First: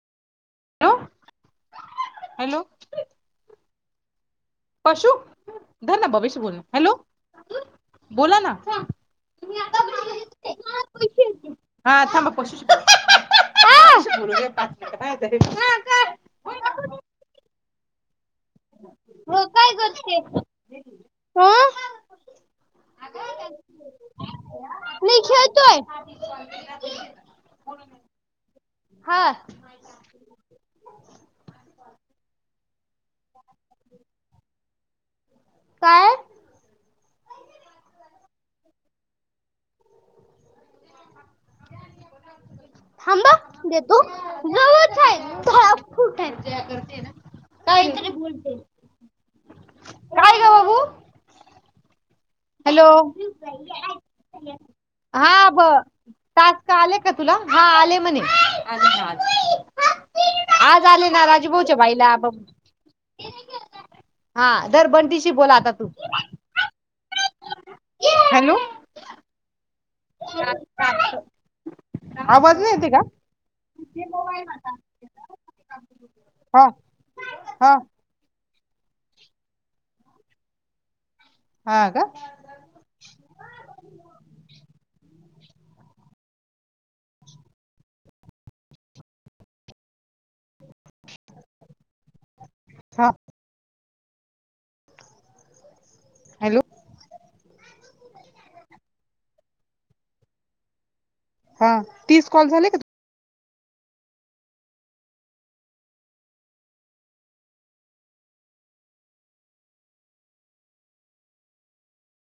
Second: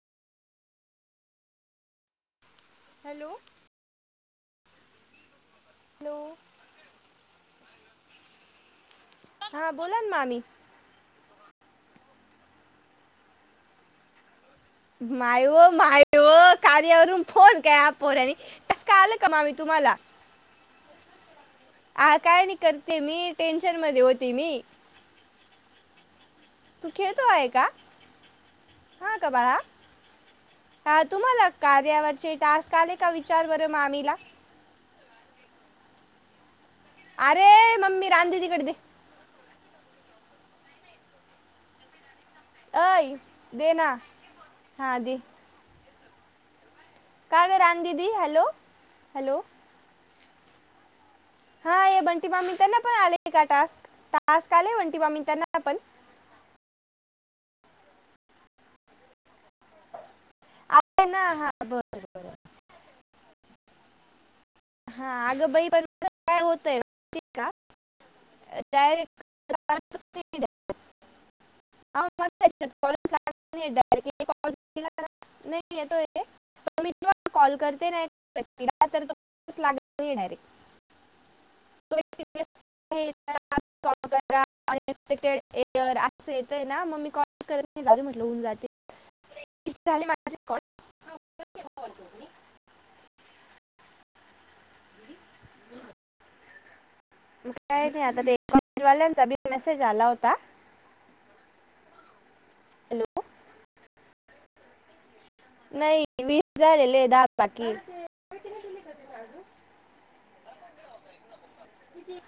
Hello hello hello. पशु धर ना हॅलो बविष बोल हॅलो बोला ना. हा बोलान मामी. हा थांबा प मायव माय कार्यावरून फोन काय आपोर्यानी तस का आलं कमा म तुम्हाला ह आ काय नाही करते मी टेन्शन मध्ये होते मी मी खेळतोय. तू खेळतो आहे का हा का बाळा हा तुम्हाला कार्यावरचे टास्क आले का विचार बरं मा मामीला काय. अरे मम्मी राांधे तिकड ते अय हांबा दे ना देतो हा दे जव. काय घान दीदी हॅलो हॅलो यार का बाघू हा ये बंटी मामींनी त्यांना पण आले का टास्क टास्क आले बंटी मामी हा त्यांना ब पण. टास्क का आले का तुला हा आले म्हणे आ. आज आहे आले ना हा राजीभाऊच्या बरं बाईला बघ बरं हा दर हा बंटीशी अगं बोला बाई आता पण तू. माझं काय होतंय माहिती का हॅलो. डायरेक्ट [inaudible] आवाज नाही येते का [inaudible] नाही येतोय हा पण मी जेव्हा कॉल हा करते ना. पण तीला तर तो [inaudible] लागत नाही येणारे. हा तु. [inaudible] का [inaudible] कॉल करा अनएक्सपेक्टेड एरर असं येतंय ना मग मी कॉल. [inaudible] करत नाही जाऊदे म्हटलं होऊन जातील तीस झाले माझे कॉल. हा हॅलो, काय नाही आता ते कॉवाल्यांचा बी मेसेज आला होता. हा तीस कॉल झाले का, हॅलो, नाही वीस झालेले आहे दहा बाकी ए